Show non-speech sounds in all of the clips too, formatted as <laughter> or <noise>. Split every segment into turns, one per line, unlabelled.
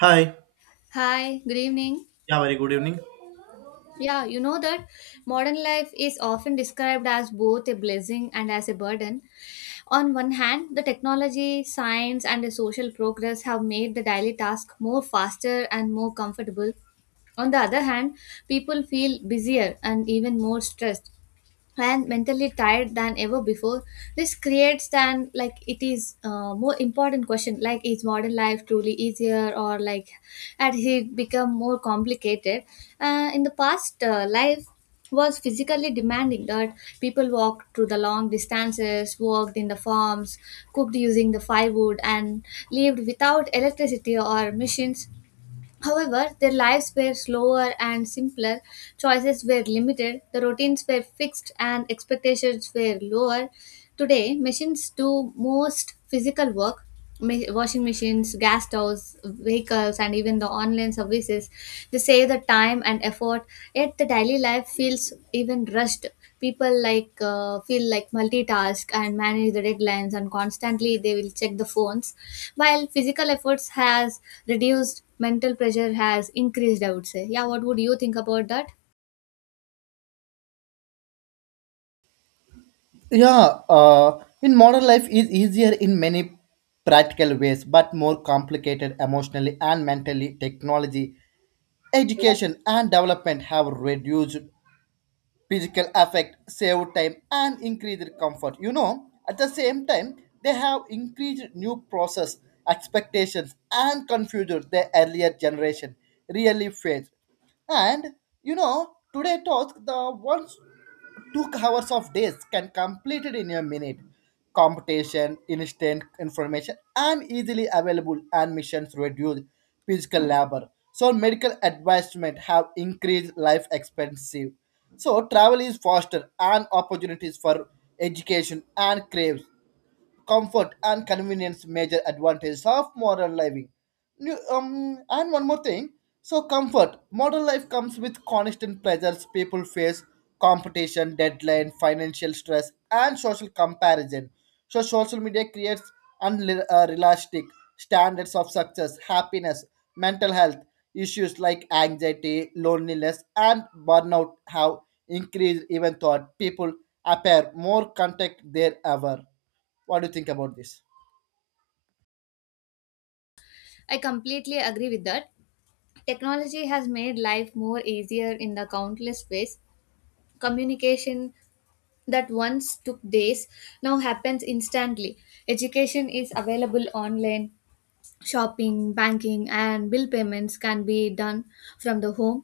Hi.
Hi, good evening.
Yeah, very good evening.
Yeah, you know that modern life is often described as both a blessing and as a burden. On one hand, the technology, science, and the social progress have made the daily task more faster and more comfortable. On the other hand, people feel busier and even more stressed and mentally tired than ever before. This creates then, like, it is more important question, like, is modern life truly easier, or, like, had it become more complicated? In the past, life was physically demanding, that people walked through the long distances, worked in the farms, cooked using the firewood, and lived without electricity or machines. However, their lives were slower and simpler, choices were limited, the routines were fixed, and expectations were lower. Today, machines do most physical work. Washing machines, gas stoves, vehicles, and even the online services. They save the time and effort, yet the daily life feels even rushed. People, like, feel like multitask and manage the deadlines, and constantly they will check the phones. While physical efforts has reduced, mental pressure has increased, I would say. Yeah, what would you think about that?
Yeah, in modern life is easier in many practical ways, but more complicated emotionally and mentally. Technology, education, and development have reduced physical effect, saved time, and increased comfort. You know, at the same time, they have increased new process, expectations, and confused the earlier generation really faced. And you know, today task the ones 2 hours of days can completed in a minute competition instant information and easily available and missions reduce physical labor so medical advancement have increased life expensive so travel is faster and opportunities for education and craves comfort and convenience major advantages of modern living and one more thing so comfort modern life comes with constant pressures people face competition deadline financial stress and social comparison so social media creates unrealistic standards of success happiness mental health issues like anxiety loneliness and burnout have increased even though people appear more content than ever. What do you think about this?
I completely agree with that. Technology has made life more easier in the countless ways. Communication that once took days now happens instantly. Education is available online. Shopping, banking, and bill payments can be done from the home.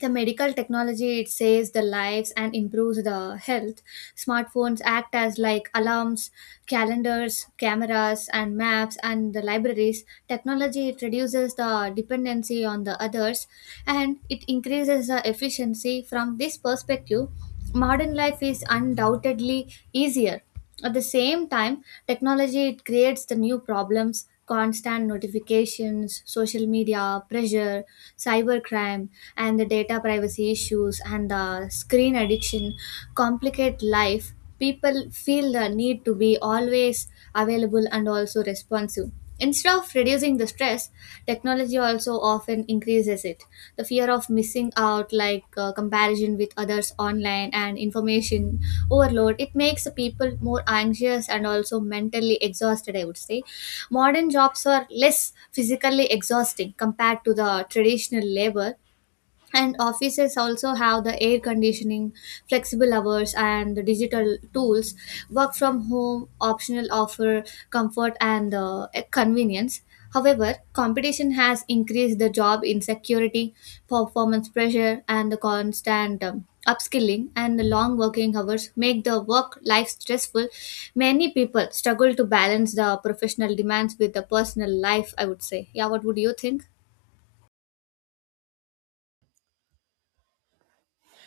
The medical technology, it saves the lives and improves the health. Smartphones act as like alarms, calendars, cameras, and maps, and the libraries. Technology, it reduces the dependency on the others, and it increases the efficiency. From this perspective, modern life is undoubtedly easier. At the same time, technology, it creates the new problems: constant notifications, social media pressure, cybercrime, and the data privacy issues, and the screen addiction complicate life. People feel the need to be always available and also responsive. Instead of reducing the stress, technology also often increases it. The fear of missing out, like, comparison with others online, and information overload, it makes the people more anxious and also mentally exhausted, I would say. Modern jobs are less physically exhausting compared to the traditional labor, and offices also have the air conditioning, flexible hours, and the digital tools. Work from home optional offer comfort and convenience. However, competition has increased the job insecurity, performance pressure, and the constant upskilling, and the long working hours make the work life stressful. Many people struggle to balance the professional demands with the personal life, I would say. Yeah, what would you think?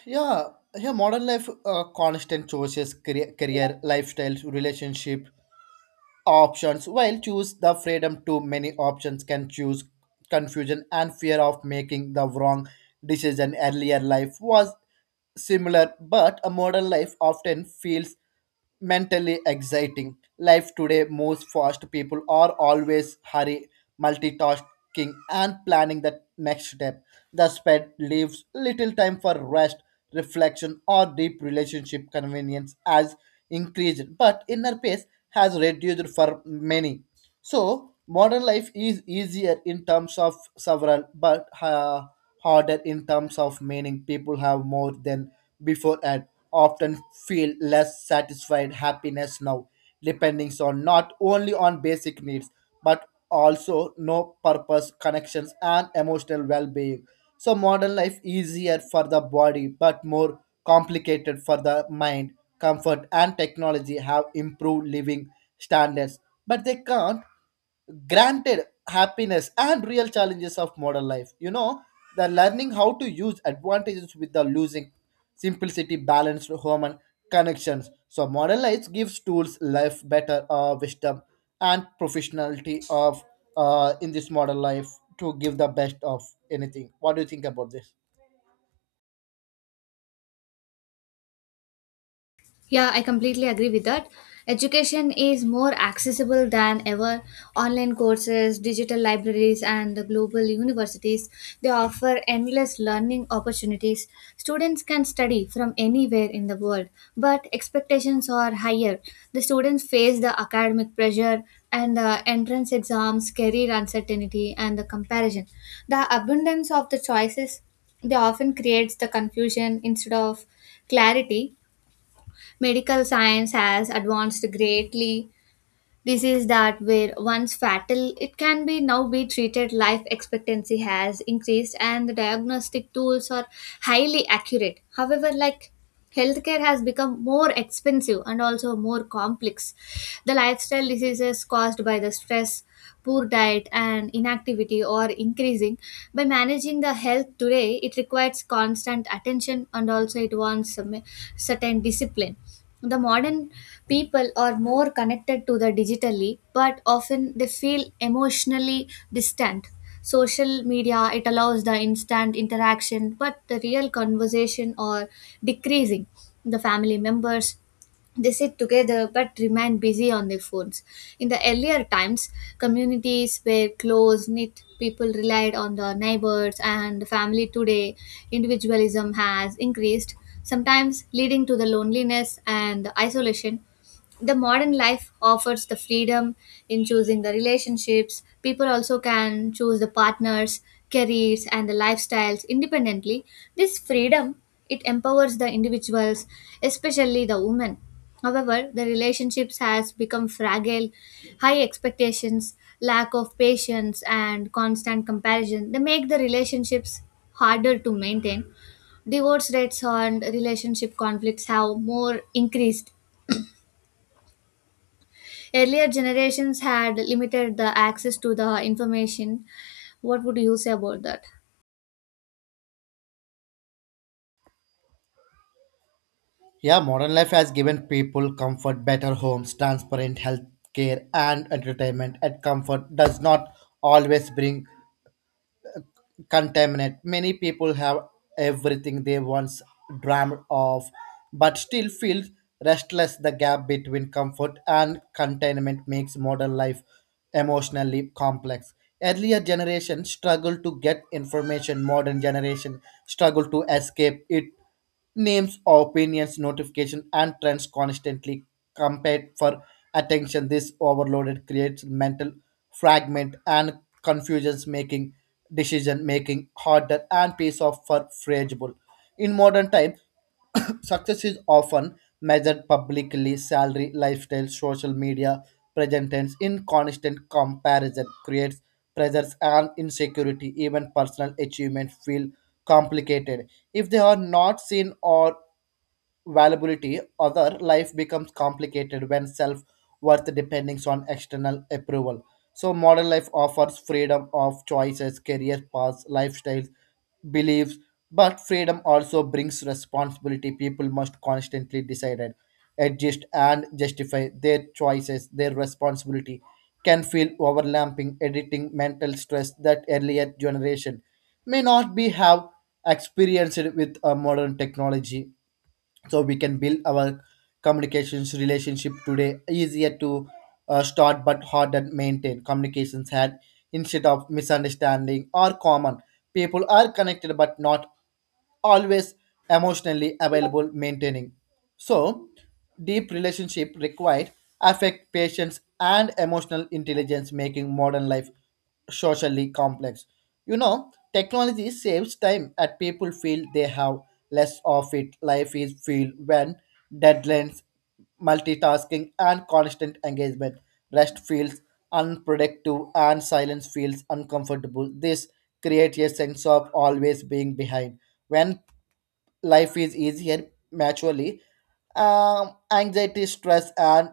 Yeah, yeah. Modern life, constant choices, career, lifestyles, relationship, options while choose the freedom to many options can choose confusion and fear of making the wrong decision earlier life was similar but a modern life often feels mentally exciting life today moves fast people are always hurry multitasking and planning the next step the sped leaves little time for rest reflection, or deep relationship convenience has increased, but inner peace has reduced for many. So, modern life is easier in terms of several, but harder in terms of meaning. People have more than before and often feel less satisfied happiness now depending on not only on basic needs but also no purpose connections and emotional well-being so modern life easier for the body but more complicated for the mind comfort and technology have improved living standards but they can't granted happiness and real challenges of modern life you know the learning how to use advantages with the losing simplicity balanced human connections so modern life gives tools life better wisdom and professionality of in this modern life to give the best of anything. What do you think about this?
Yeah, I completely agree with that. Education is more accessible than ever. Online courses, digital libraries, and the global universities, they offer endless learning opportunities. Students can study from anywhere in the world, but expectations are higher. The students face the academic pressure and the entrance exams, career uncertainty, and the comparison. The abundance of the choices, they often creates the confusion instead of clarity. Medical science has advanced greatly. Diseases that were once fatal, it can be now be treated. Life expectancy has increased, and the diagnostic tools are highly accurate. However, like, healthcare has become more expensive and also more complex. The lifestyle diseases caused by the stress, poor diet, and inactivity are increasing. By managing the health today, it requires constant attention, and also it wants some certain discipline. The modern people are more connected to the digitally, but often they feel emotionally distant. Social media, it allows the instant interaction, but the real conversation are decreasing. The family members, they sit together but remain busy on their phones. In the earlier times, communities were close knit, people relied on the neighbors and the family. Today, individualism has increased, sometimes leading to the loneliness and isolation. The modern life offers the freedom in choosing the relationships. People also can choose the partners, careers, and the lifestyles independently. This freedom, it empowers the individuals, especially the women. However, the relationships has become fragile. High expectations, lack of patience, and constant comparison, they make the relationships harder to maintain. Divorce rates and relationship conflicts have more increased. Earlier generations had limited the access to the information. What would you say about that?
Yeah, modern life has given people comfort, better homes, transparent health care, and entertainment. And comfort does not always bring contaminant. Many people have everything they once dreamed of, but still feel restless. The gap between comfort and containment makes modern life emotionally complex. Earlier generation struggled to get information, modern generation struggle to escape it. Names, opinions, notification, and trends constantly compete for attention. This overloaded creates mental fragment and confusions, making decision making harder and piece of for fragile. In modern time, <coughs> success is often measured publicly, salary, lifestyle, social media presence in constant comparison creates pressures and insecurity. Even personal achievements feel complicated if they are not seen or valuability, other life becomes complicated when self worth depends on external approval. So, modern life offers freedom of choices, career paths, lifestyles, beliefs, but freedom also brings responsibility. People must constantly decide, adjust, and justify their choices. Their responsibility can feel overlapping, editing mental stress that earlier generation may not be have experienced with a modern technology so we can build our communications relationship today easier to start but hard and maintain communications had instead of misunderstanding are common people are connected but not always emotionally available maintaining so deep relationship required affect patience and emotional intelligence making modern life socially complex. You know, technology saves time and people feel they have less of it life is filled when deadlines multitasking and constant engagement. Rest feels unproductive and silence feels uncomfortable. This creates a sense of always being behind. When life is easier naturally. Anxiety, stress, and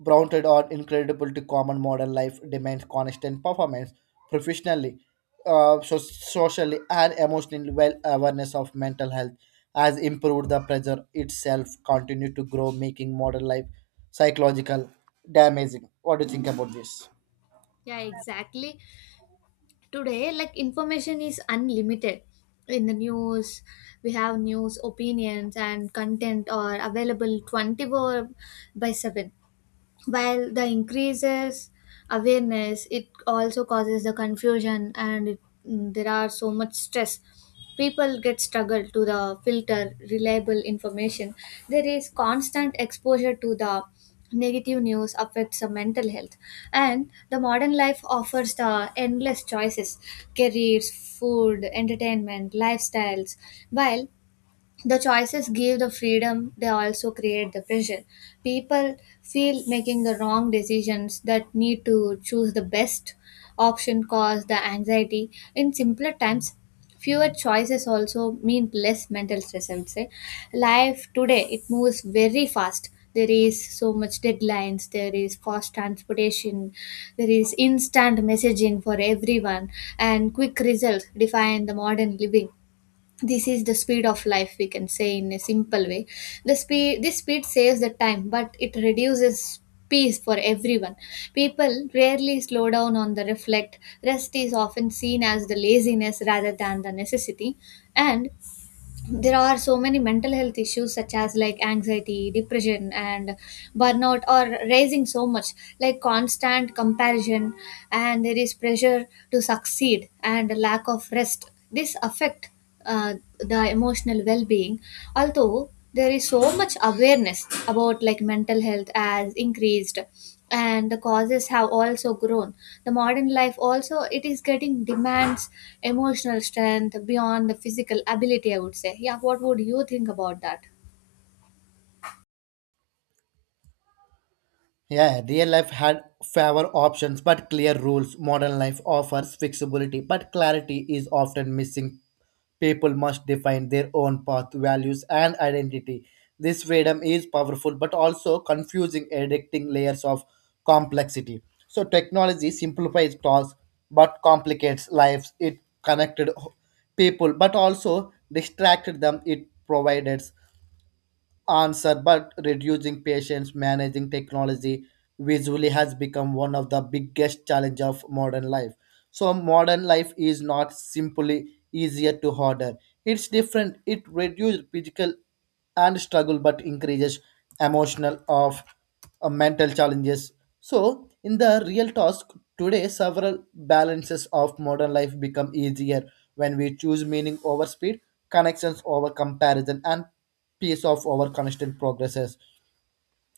Brownted are incredible to common modern life demands constant performance professionally, so socially, and emotionally. Well, awareness of mental health has improved the pressure itself, continue to grow, making modern life psychological damaging. What do you think about this?
Yeah, exactly. Today, like, information is unlimited. In the news, we have news opinions and content are available 24 by 7, while the increases awareness, it also causes the confusion, and there are so much stress. People get struggle to the filter reliable information. There is constant exposure to the negative news affects the mental health. And the modern life offers the endless choices: careers, food, entertainment, lifestyles. While the choices give the freedom, they also create the pressure. People feel making the wrong decisions that need to choose the best option cause the anxiety. In simpler times, fewer choices also mean less mental stress, I would say. Life today, it moves very fast. There is so much deadlines, there is fast transportation, there is instant messaging for everyone, and quick results define the modern living. This is the speed of life, we can say, in a simple way. The speed this speed saves the time, but it reduces peace for everyone. People rarely slow down on the reflect. Rest is often seen as the laziness rather than the necessity. And there are so many mental health issues, such as like anxiety, depression, and burnout are raising so much. Like, constant comparison, and there is pressure to succeed, and lack of rest, this affect the emotional well-being. Although there is so much awareness about like mental health as increased, and the causes have also grown, the modern life also it is getting demands emotional strength beyond the physical ability, I would say. Yeah, what would you think about that?
Yeah, real life had fewer options but clear rules. Modern life offers flexibility, but clarity is often missing. People must define their own path, values, and identity. This freedom is powerful but also confusing, addicting layers of complexity. So, technology simplifies tasks but complicates lives. It connected people but also distracted them. It provided answer, but reducing patience, managing technology visually has become one of the biggest challenge of modern life. So modern life is not simply easier to order. It's different. It reduces physical and struggle, but increases emotional of mental challenges. So in the real task today, several balances of modern life become easier when we choose meaning over speed, connections over comparison, and piece of our constant progresses.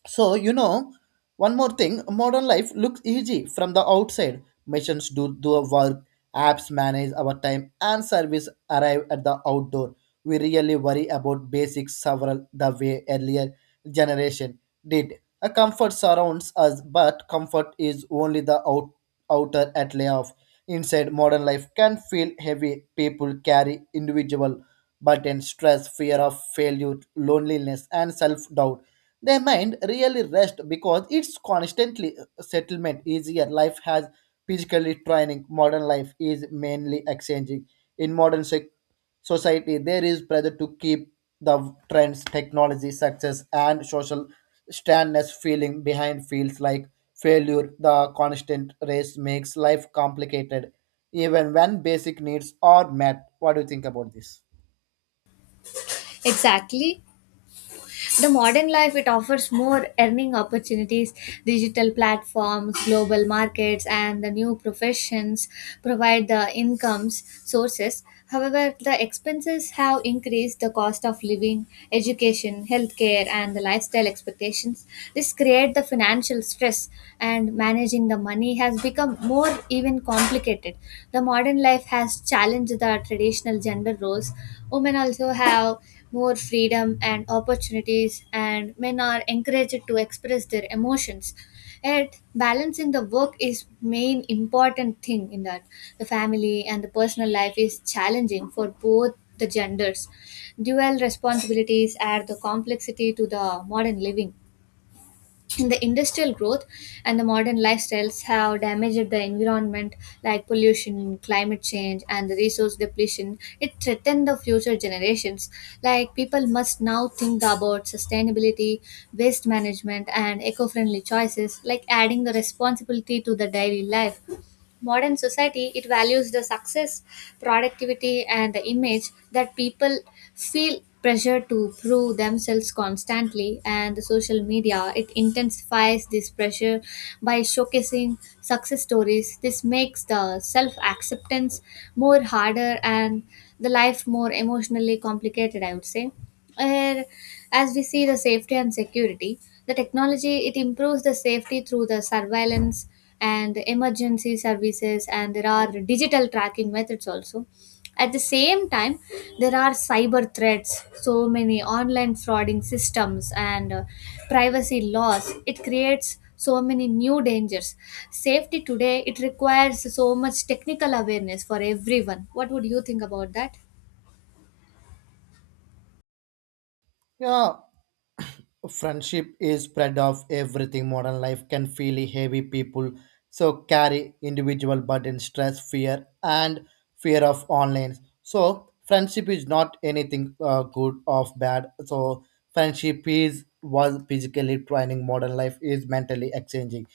So, you know, one more thing modern life looks easy from the outside. Machines do the work, apps manage our time, and service arrive at the outdoor. We really worry about basics several the way earlier generation did. A comfort surrounds us, but comfort is only the outer outlay of inside modern life can feel heavy. People carry individual buttons, stress, fear of failure, loneliness, and self doubt their mind really rests because it's constantly settlement easier. Life has physically training. Modern life is mainly exchanging. In society, there is pressure to keep the trends, technology, success, and social standness feeling behind feels like failure. The constant race makes life complicated, even when basic needs are met. What do you think about this?
Exactly. The modern life, it offers more earning opportunities. Digital platforms, global markets, and the new professions provide the incomes sources. However, the expenses have increased: the cost of living, education, healthcare, and the lifestyle expectations. This create the financial stress, and managing the money has become more even complicated. The modern life has challenged the traditional gender roles. Women also have more freedom and opportunities, and men are encouraged to express their emotions. Yet, balance in the work is main important thing in that. The family and the personal life is challenging for both the genders. Dual responsibilities add the complexity to the modern living. And the industrial growth and the modern lifestyles have damaged the environment, like pollution, climate change, and the resource depletion, it threatens the future generations. Like, people must now think about sustainability, waste management, and eco-friendly choices, like adding the responsibility to the daily life. Modern society, it values the success, productivity, and the image, that people feel pressure to prove themselves constantly. And the social media, it intensifies this pressure by showcasing success stories. This makes the self acceptance more harder, and the life more emotionally complicated, I would say. And as we see the safety and security, the technology, it improves the safety through the surveillance and emergency services, and there are digital tracking methods also. At the same time, there are cyber threats, so many online frauding systems, and privacy laws, it creates so many new dangers. Safety today, it requires so much technical awareness for everyone. What would you think about that?
Yeah, friendship is spread of everything modern life can feel heavy people so carry individual burden stress fear and fear of online so friendship is not anything good or bad so friendship is was physically training modern life is mentally exchanging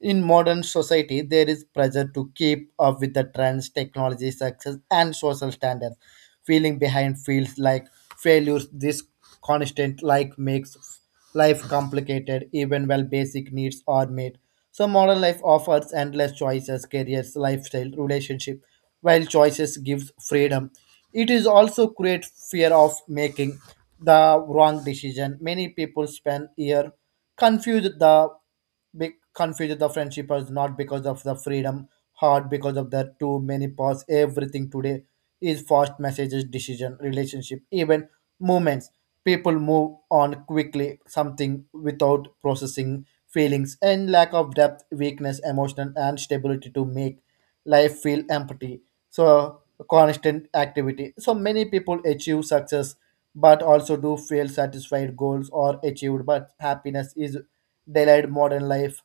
in modern society there is pressure to keep up with the trends technology success and social standards feeling behind feels like failures this constant like makes life complicated even while basic needs are met so modern life offers endless choices careers lifestyle relationship while choices gives freedom it is also create fear of making the wrong decision many people spend year confused the be confused the friendship is not because of the freedom hard because of the too many paths everything today is fast messages decision relationship even movements people move on quickly something without processing feelings and lack of depth weakness emotional and stability to make life feel empty so constant activity so many people achieve success but also do feel satisfied goals are achieved but happiness is daylight modern life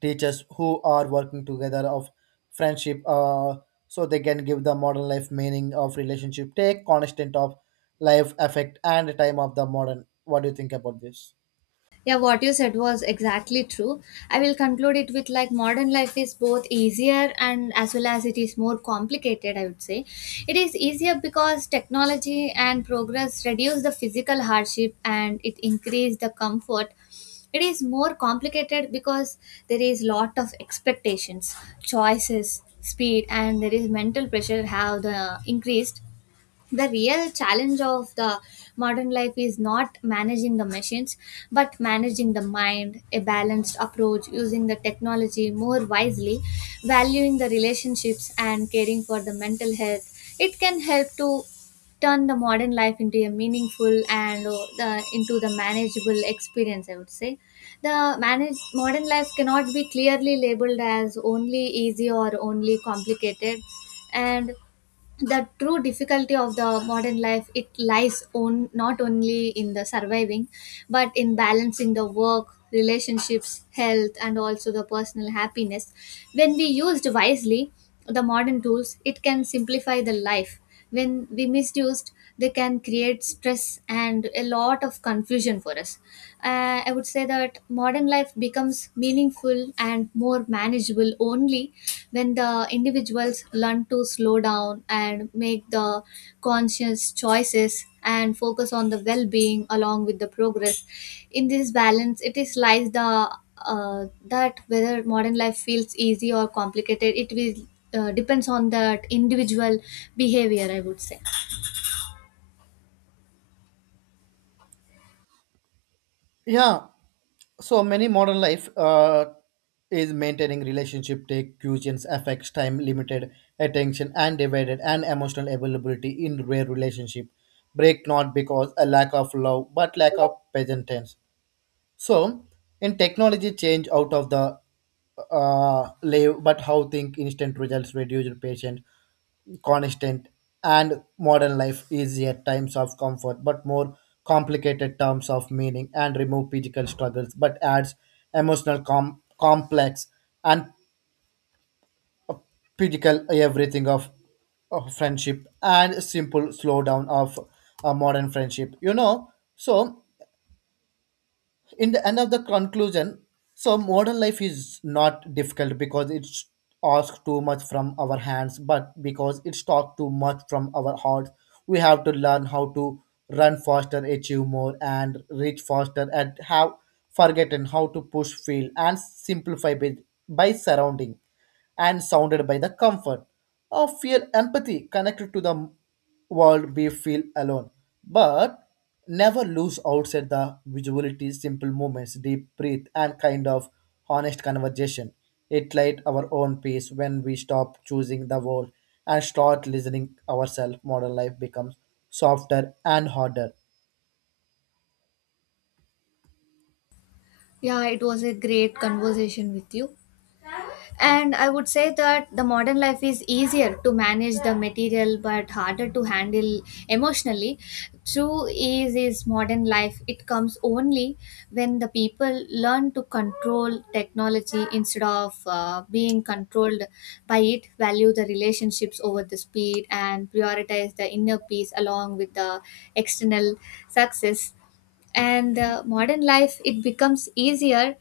teachers who are working together of friendship so they can give the modern life meaning of relationship take constant of life effect and time of the modern. What do you think about this?
Yeah, what you said was exactly true. I will conclude it with like modern life is both easier and as well as it is more complicated, I would say. It is easier because technology and progress reduce the physical hardship, and it increase the comfort. It is more complicated because there is lot of expectations, choices, speed, and there is mental pressure have the increased. The real challenge of the modern life is not managing the machines but managing the mind. A balanced approach, using the technology more wisely, valuing the relationships, and caring for the mental health, it can help to turn the modern life into a meaningful and into the manageable experience, I would say. Modern life cannot be clearly labeled as only easy or only complicated. And the true difficulty of the modern life, it lies on not only in the surviving, but in balancing the work, relationships, health, and also the personal happiness. When we used wisely, the modern tools, it can simplify the life. When we misused, they can create stress and a lot of confusion for us. I would say that modern life becomes meaningful and more manageable only when the individuals learn to slow down and make the conscious choices and focus on the well-being along with the progress. In this balance, it is lies the that whether modern life feels easy or complicated, it will depends on that individual behavior, I would say.
Yeah, so many modern life is maintaining relationship take cuisines affects time limited attention and divided and emotional availability in rare relationship break not because a lack of love but lack of patience. So, in technology change out of the live, but how think instant results reduce patient, constant, and modern life easier times of comfort, but more complicated terms of meaning and remove physical struggles, but adds complex and physical everything of friendship and simple slowdown of a modern friendship. You know, so in the end of the conclusion so modern life is not difficult because it's asked too much from our hands but because it's talked too much from our hearts we have to learn how to run faster achieve more and reach faster and have forgotten how to push feel and simplify by surrounding and sounded by the comfort of feel empathy connected to the world we feel alone, but never lose outside the visuality, simple movements, deep breath, and kind of honest conversation. It light our own pace when we stop choosing the world and start listening ourselves. Modern life becomes softer and harder.
Yeah, it was a great conversation with you. And I would say that the modern life is easier to manage the material but harder to handle emotionally. True ease is modern life. It comes only when the people learn to control technology instead of being controlled by it, value the relationships over the speed, and prioritize the inner peace along with the external success. And modern life, it becomes easier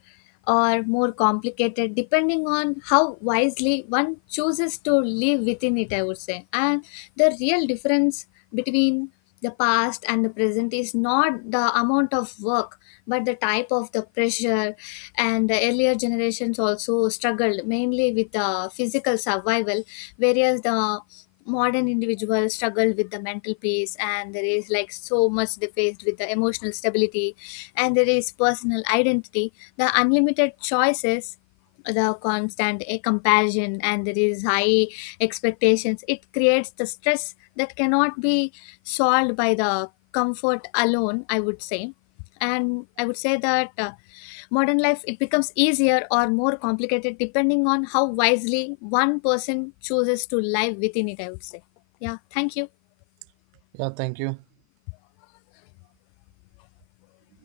or more complicated depending on how wisely one chooses to live within it, I would say. And the real difference between the past and the present is not the amount of work but the type of the pressure. And the earlier generations also struggled mainly with the physical survival, whereas the modern individuals struggle with the mental peace. And there is like so much they faced with the emotional stability, and there is personal identity. The unlimited choices, the constant comparison, and there is high expectations, it creates the stress that cannot be solved by the comfort alone, I would say. And I would say that modern life, it becomes easier or more complicated depending on how wisely one person chooses to live within it, I would say. Yeah, thank you.
Yeah, thank you.